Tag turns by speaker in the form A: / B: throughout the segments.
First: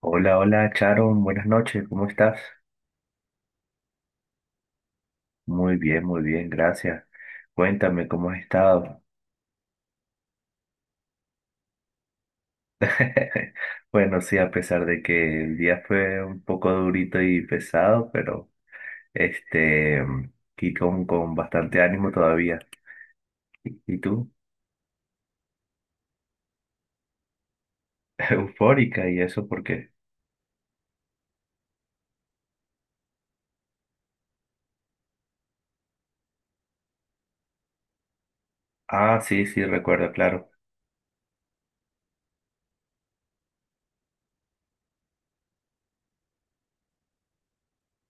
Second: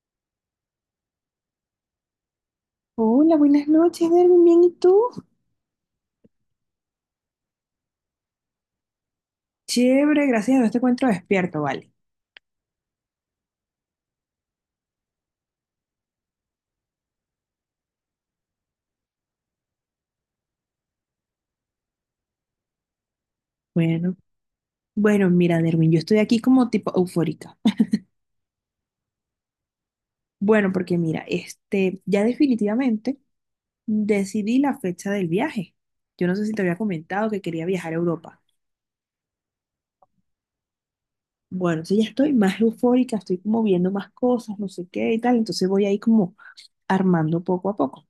A: Hola, hola, Charon, buenas noches, ¿cómo estás?
B: Hola, buenas noches, Derwin. ¿Bien y tú?
A: Muy bien, gracias. Cuéntame, ¿cómo has estado?
B: Chévere, gracias a Dios te encuentro despierto, vale.
A: Bueno, sí, a pesar de que el día fue un poco durito y pesado, pero este, aquí con bastante ánimo todavía. ¿Y
B: Bueno,
A: tú?
B: bueno, mira, Derwin, yo estoy aquí como tipo eufórica.
A: Eufórica, ¿y eso por qué?
B: Bueno, porque mira, ya definitivamente decidí la fecha del viaje. Yo no sé si te había comentado que quería viajar a Europa.
A: Ah, sí, sí, recuerdo, claro.
B: Bueno, entonces ya estoy más eufórica, estoy como viendo más cosas, no sé qué y tal. Entonces voy ahí como armando poco a poco.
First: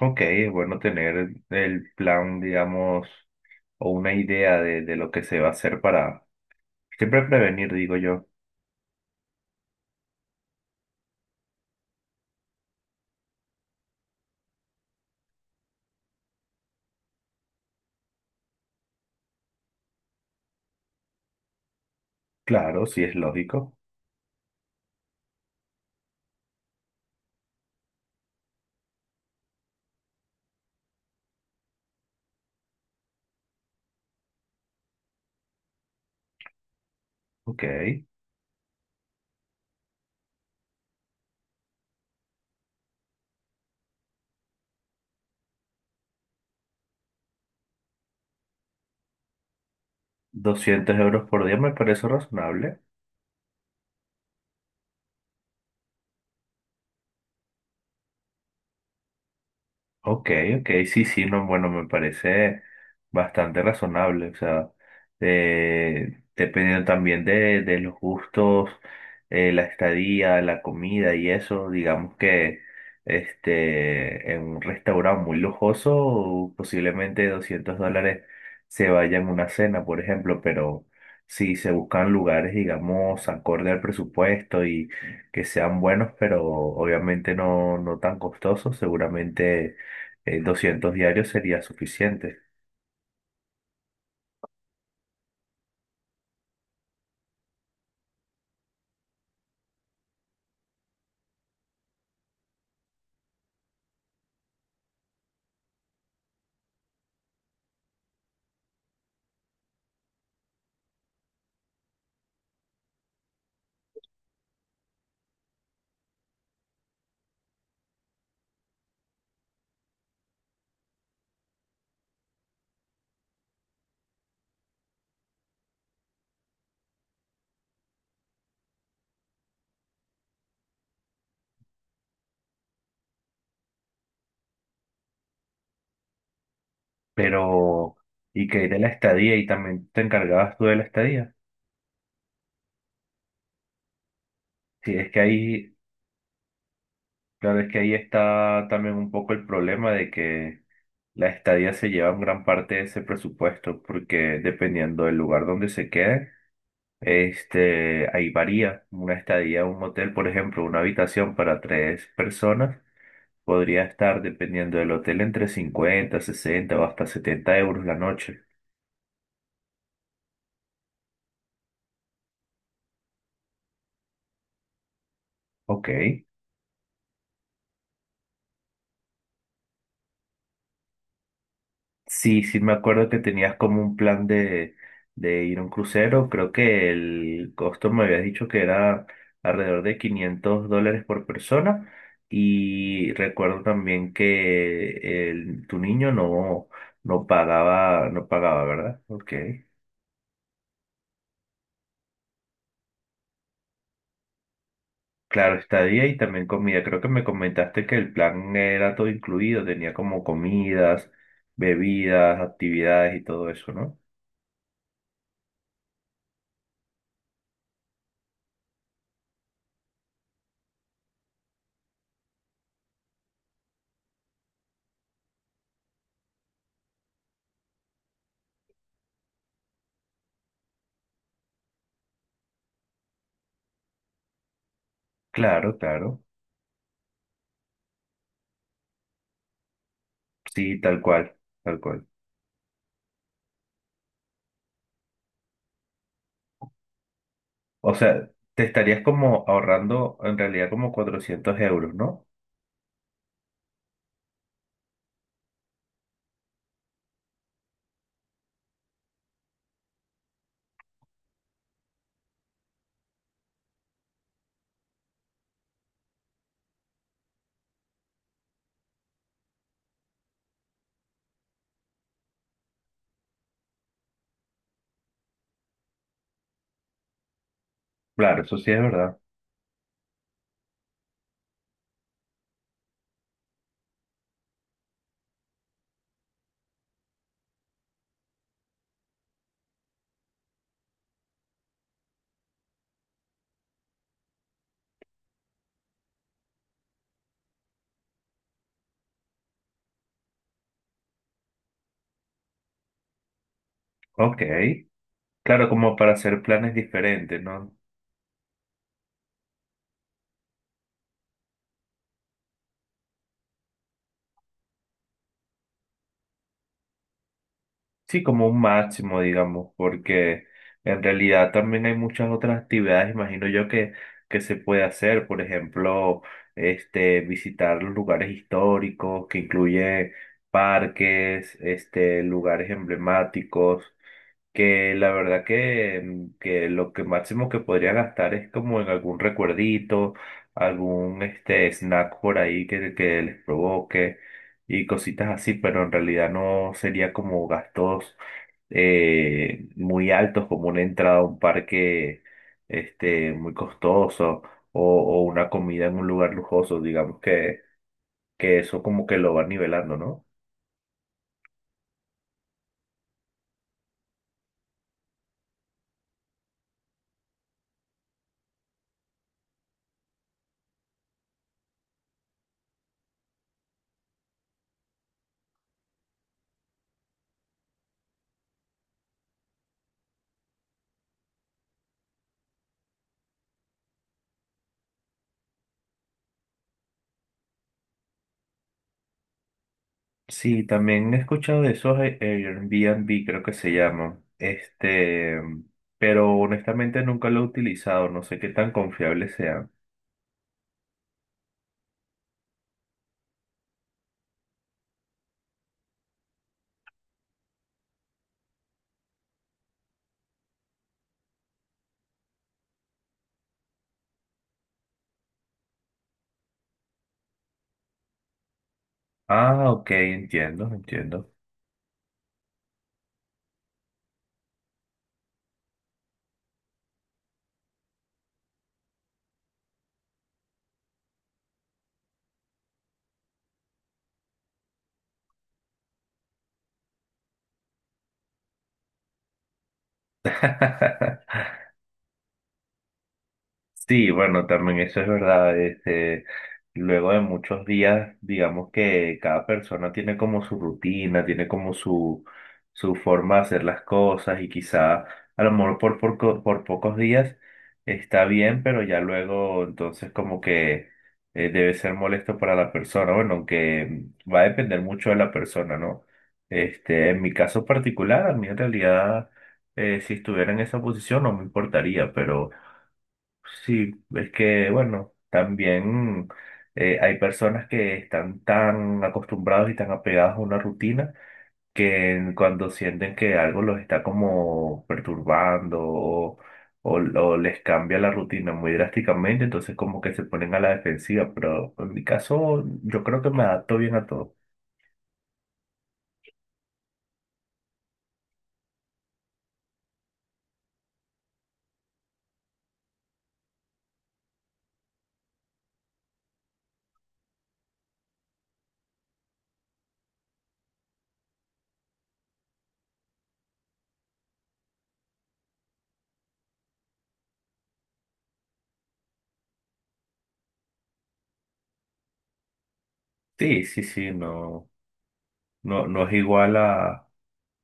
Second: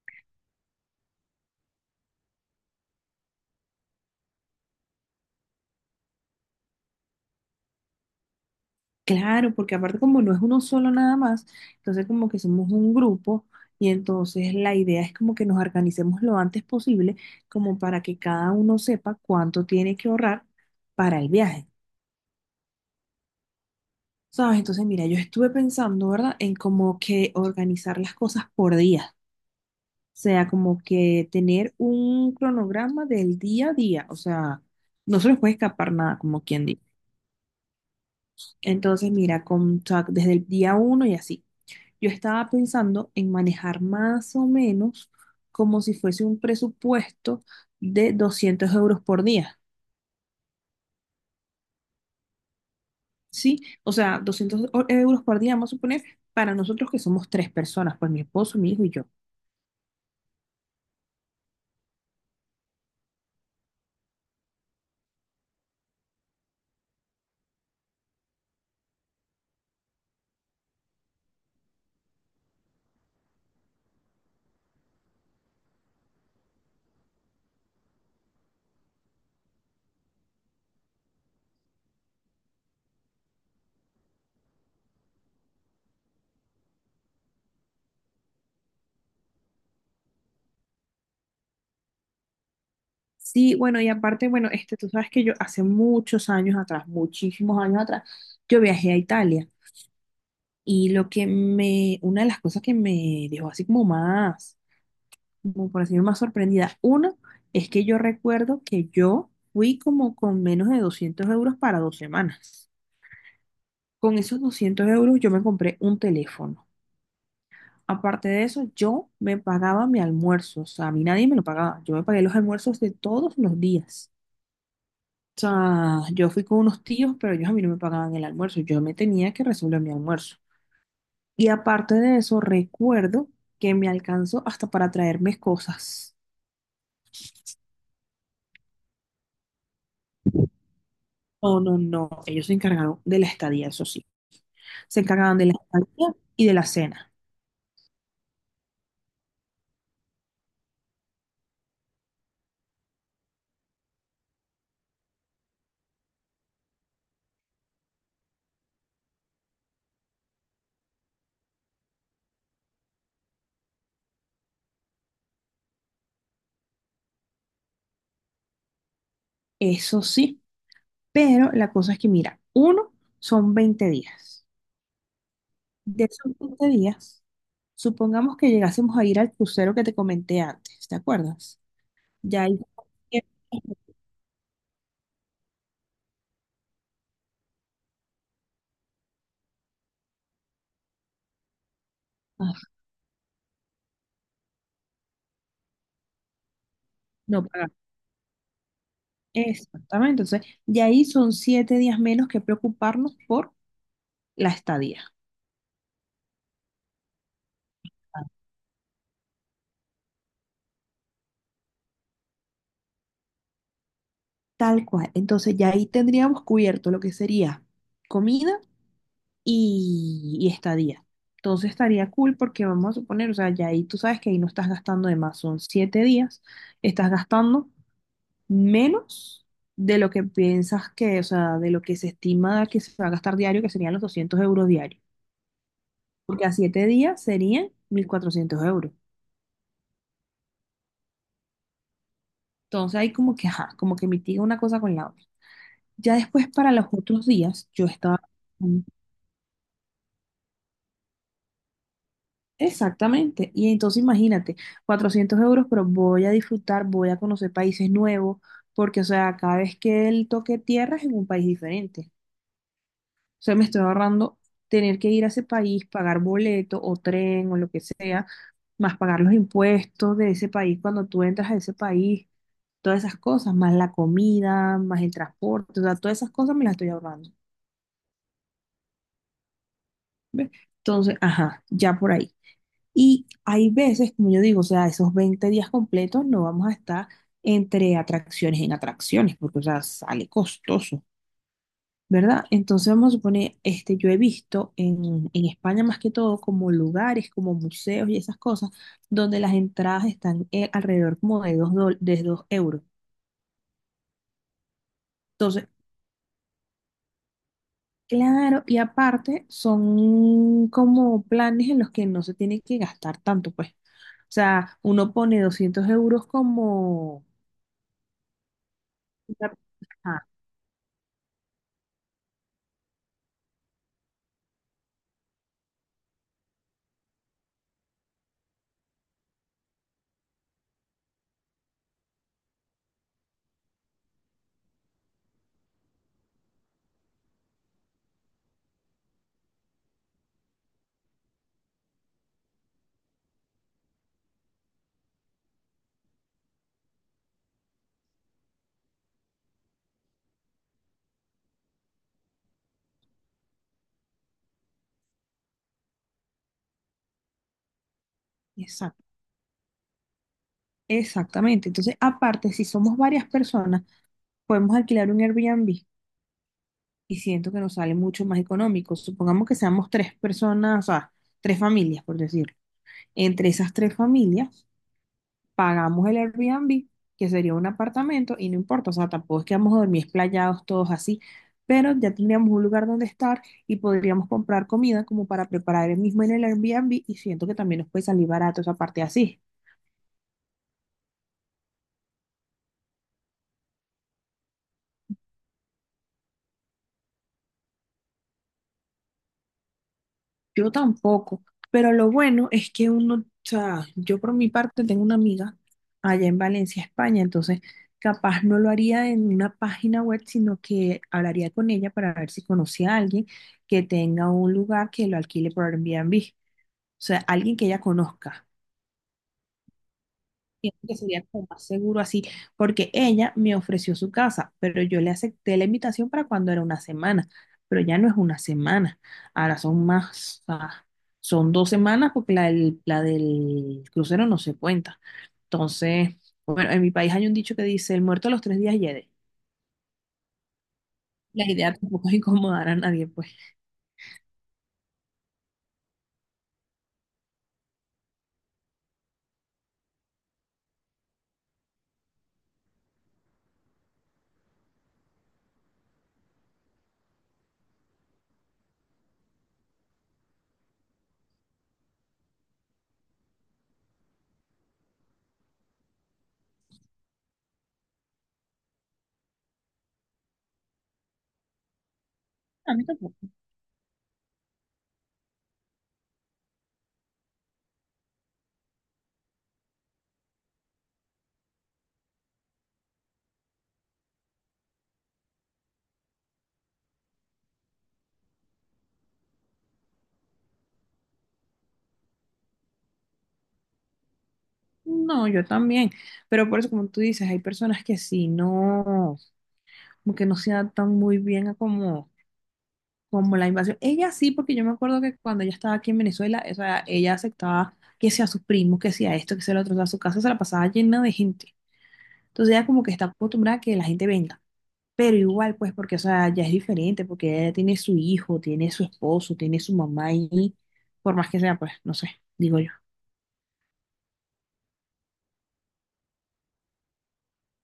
A: Ok, es bueno tener el plan, digamos, o una idea de lo que se va a hacer para siempre prevenir, digo yo.
B: Claro, porque aparte como no es uno solo nada más, entonces como que somos un grupo y entonces la idea es como que nos organicemos lo antes posible como para que cada uno sepa cuánto tiene que ahorrar para el viaje,
A: Claro, sí es lógico.
B: ¿sabes? Entonces mira, yo estuve pensando, ¿verdad? En como que organizar las cosas por día, o sea, como que tener un cronograma del día a día, o sea, no se nos puede escapar nada, como quien dice.
A: Ok,
B: Entonces mira, o sea, desde el día uno y así. Yo estaba pensando en manejar más o menos como si fuese un presupuesto de 200 euros por día,
A: 200 euros por día me parece razonable.
B: ¿sí? O sea, doscientos euros por día, vamos a suponer, para nosotros que somos tres personas, pues mi esposo, mi hijo y yo.
A: Ok, ok, sí, sí, no, bueno, me parece bastante razonable, o sea, dependiendo también de los gustos, la estadía, la comida y eso, digamos que en un restaurante muy lujoso, posiblemente 200 dólares se vaya en una cena, por ejemplo, pero si se buscan lugares, digamos, acorde al presupuesto y que sean buenos, pero obviamente no, no tan costosos, seguramente 200 diarios sería suficiente.
B: Sí, bueno, y aparte, bueno, tú sabes que yo hace muchos años atrás, muchísimos años atrás, yo viajé a Italia y lo que me, una de las cosas que me dejó así como más como por decir más sorprendida. Uno es que yo recuerdo que yo fui como con menos de 200 euros para 2 semanas. Con esos 200 euros yo me compré un teléfono. Aparte de eso, yo me pagaba mi almuerzo. O sea, a mí nadie me lo pagaba. Yo me pagué los almuerzos de todos los días. O sea, yo fui con unos tíos, pero ellos a mí no me pagaban el almuerzo. Yo me tenía que resolver mi almuerzo. Y aparte de eso, recuerdo que me alcanzó hasta para traerme cosas.
A: Pero, ¿y qué hay de la estadía? ¿Y también te encargabas tú de la estadía?
B: No, no, no. Ellos se encargaron de la estadía, eso sí.
A: Sí,
B: Se
A: es que
B: encargaban de la
A: ahí,
B: estadía y de la cena.
A: claro, es que ahí está también un poco el problema de que la estadía se lleva en gran parte de ese presupuesto, porque dependiendo del lugar donde se quede, ahí varía. Una estadía, un hotel, por ejemplo, una habitación para tres personas. Podría estar, dependiendo del hotel, entre 50 60 o hasta 70 euros la noche.
B: Eso sí, pero la cosa es que, mira, uno son 20 días.
A: Ok.
B: De esos 20 días, supongamos que llegásemos a ir al crucero que te comenté antes, ¿te acuerdas?
A: Sí,
B: Ya
A: sí,
B: ahí...
A: me acuerdo que tenías como un plan de, ir a un crucero. Creo que el costo me habías dicho que era alrededor de 500 dólares por persona.
B: Ah,
A: Y recuerdo también que tu niño no, no
B: no pagar.
A: pagaba, no pagaba, ¿verdad? Ok.
B: Exactamente. Entonces, ya ahí son 7 días menos que preocuparnos por la estadía.
A: Claro, estadía y también comida. Creo que me comentaste que el plan era todo incluido, tenía como comidas, bebidas, actividades y todo eso, ¿no?
B: Tal cual. Entonces, ya ahí tendríamos cubierto lo que sería comida y estadía. Entonces estaría cool porque vamos a suponer, o sea, ya ahí tú sabes que ahí no estás gastando de más, son 7 días, estás gastando menos de lo que piensas que, o sea, de lo que se estima que se va a gastar diario, que serían los 200 euros diarios,
A: Claro, claro.
B: porque a 7 días serían 1.400 euros.
A: Sí, tal cual, tal cual.
B: Entonces ahí como que, ajá, como que mitiga una cosa con la otra. Ya después para los otros días, yo
A: O
B: estaba...
A: sea, te estarías como ahorrando en realidad como 400 euros, ¿no?
B: Exactamente. Y entonces imagínate, 400 euros, pero voy a disfrutar, voy a conocer países nuevos, porque, o sea, cada vez que él toque tierra es en un país diferente. O sea, me estoy ahorrando tener que ir a ese país, pagar boleto o tren o lo que sea, más pagar los impuestos de ese país cuando tú entras a ese país, todas esas cosas, más la comida, más el transporte, o sea, todas esas cosas me las estoy ahorrando.
A: Claro, eso sí es verdad.
B: ¿Ves? Entonces, ajá, ya por ahí. Y hay veces, como yo digo, o sea, esos 20 días completos no vamos a estar entre atracciones en atracciones, porque, o sea, sale costoso, ¿verdad? Entonces vamos a suponer, yo he visto en España más que todo como lugares, como museos y esas cosas, donde las entradas están alrededor como de 2 euros.
A: Ok.
B: Entonces,
A: Claro, como para hacer planes diferentes, ¿no?
B: claro, y aparte son como planes en los que no se tiene que gastar tanto, pues. O sea, uno pone 200 euros como
A: Sí, como un máximo,
B: Una-
A: digamos,
B: ajá,
A: porque en realidad también hay muchas otras actividades, imagino yo, que, se puede hacer. Por ejemplo, visitar los lugares históricos, que incluye parques, lugares emblemáticos. Que la verdad que lo que máximo que podría gastar es como en algún recuerdito, algún snack por ahí que, les provoque y cositas así, pero en realidad no sería como gastos muy altos, como una entrada a un parque muy costoso o, una comida en un lugar lujoso, digamos que eso
B: exact-
A: como que lo va nivelando, ¿no?
B: exactamente. Entonces, aparte, si somos varias personas, podemos alquilar un Airbnb y siento que nos sale mucho más económico. Supongamos que seamos tres personas, o sea, tres familias, por decirlo. Entre esas tres familias, pagamos el Airbnb, que sería un apartamento, y no importa, o sea, tampoco es que vamos a dormir esplayados todos así, pero ya tendríamos un lugar donde estar y podríamos comprar comida como para preparar el mismo en el Airbnb y siento que también nos puede salir barato esa parte así.
A: Sí, también he escuchado de esos Airbnb, creo que se llaman. Pero honestamente nunca lo he utilizado, no sé qué tan confiables sean.
B: Yo tampoco, pero lo bueno es que uno, o sea, yo por mi parte tengo una amiga allá en Valencia, España, entonces capaz no lo haría en una página web, sino que hablaría con ella para ver si conocía a alguien que tenga un lugar que lo alquile por Airbnb, o sea, alguien que ella conozca.
A: Ah, ok, entiendo,
B: Siento que sería
A: entiendo.
B: como más seguro así, porque ella me ofreció su casa, pero yo le acepté la invitación para cuando era una semana, pero ya no es una semana, ahora son más, ah, son 2 semanas porque la del crucero no se cuenta. Entonces, bueno, en mi país hay un dicho que dice, el muerto a los 3 días hiede. La idea tampoco es incomodar a nadie, pues.
A: Sí, bueno, también eso es verdad. Luego de muchos días, digamos que cada persona tiene como su rutina, tiene como su forma de hacer las cosas y quizá a lo mejor por pocos días está bien, pero ya luego entonces como que debe ser molesto para la persona. Bueno, aunque va a depender mucho de la persona, ¿no? En mi caso particular, a mí en realidad, si estuviera en esa posición no me importaría, pero.
B: A mí tampoco.
A: Sí, es que, bueno, también hay personas que están tan acostumbrados y tan apegados a una rutina que cuando sienten que algo los está como perturbando o les cambia la rutina muy drásticamente, entonces como que se ponen a la defensiva, pero en mi caso yo creo que me adapto bien a todo.
B: No, yo también. Pero por eso, como tú dices, hay personas que sí, no, como que no se adaptan muy bien a como la invasión. Ella sí, porque yo me acuerdo que cuando ella estaba aquí en Venezuela, o sea, ella aceptaba que sea sus primos, que sea esto, que sea lo otro, o sea, su casa se la pasaba llena de gente. Entonces ella como que está acostumbrada a que la gente venga. Pero igual, pues, porque, o sea, ya es diferente, porque ella tiene su hijo, tiene su esposo, tiene su mamá y por más que sea, pues, no sé, digo yo.
A: Sí, sí, sí, no, no, no es igual a,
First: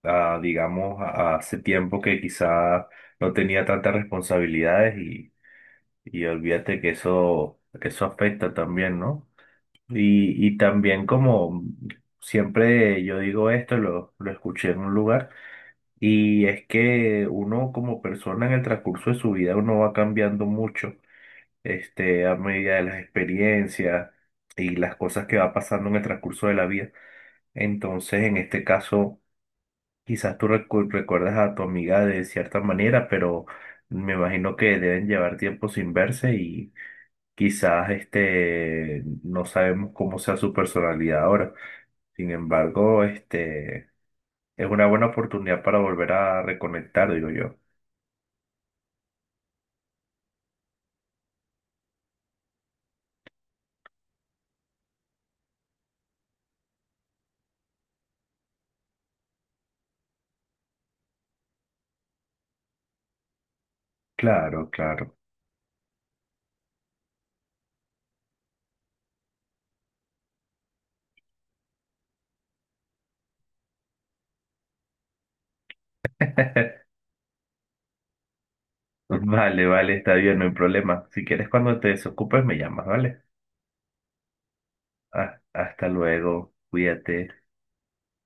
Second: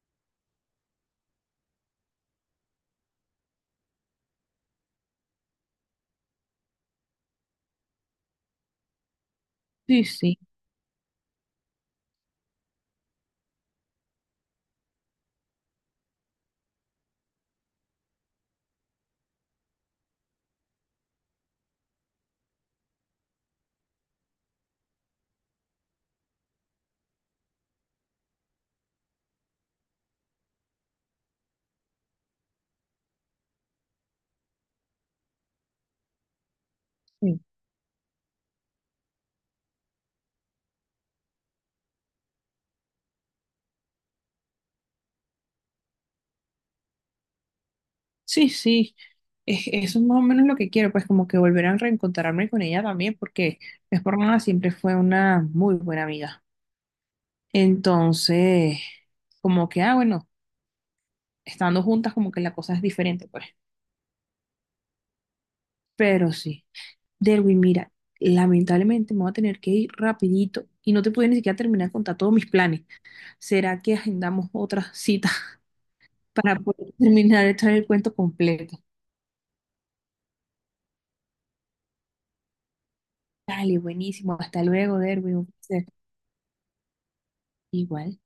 A: a digamos, a hace tiempo que quizá no tenía tantas responsabilidades. Y olvídate que eso afecta también, ¿no?
B: Sí, sí,
A: Y también como siempre yo digo esto, lo escuché en un lugar, y es que uno como persona en el transcurso de su vida, uno va cambiando mucho, a medida de las experiencias y las cosas que va pasando en el transcurso de la vida. Entonces, en este caso, quizás tú recuerdas a tu amiga de cierta manera, pero me imagino que deben llevar tiempo sin verse.
B: sí,
A: Quizás no sabemos cómo sea su personalidad ahora. Sin embargo, es una buena oportunidad para volver a reconectar, digo yo.
B: sí, sí. Eso es más o menos lo que quiero, pues como que volver a reencontrarme con ella también, porque es por nada, siempre fue una muy buena amiga. Entonces, como que, ah, bueno, estando juntas, como que la cosa es diferente, pues.
A: Claro, claro.
B: Pero sí. Derwin, mira, lamentablemente me voy a tener que ir rapidito y no te pude ni siquiera terminar de contar todos mis planes. ¿Será que agendamos otra cita para poder terminar de traer el cuento completo?
A: Vale, vale, está bien, no hay problema. Si quieres, cuando te desocupes, me llamas, ¿vale?
B: Dale, buenísimo. Hasta luego, Derwin.
A: Ah,
B: Un placer.
A: hasta luego, cuídate.
B: Igual.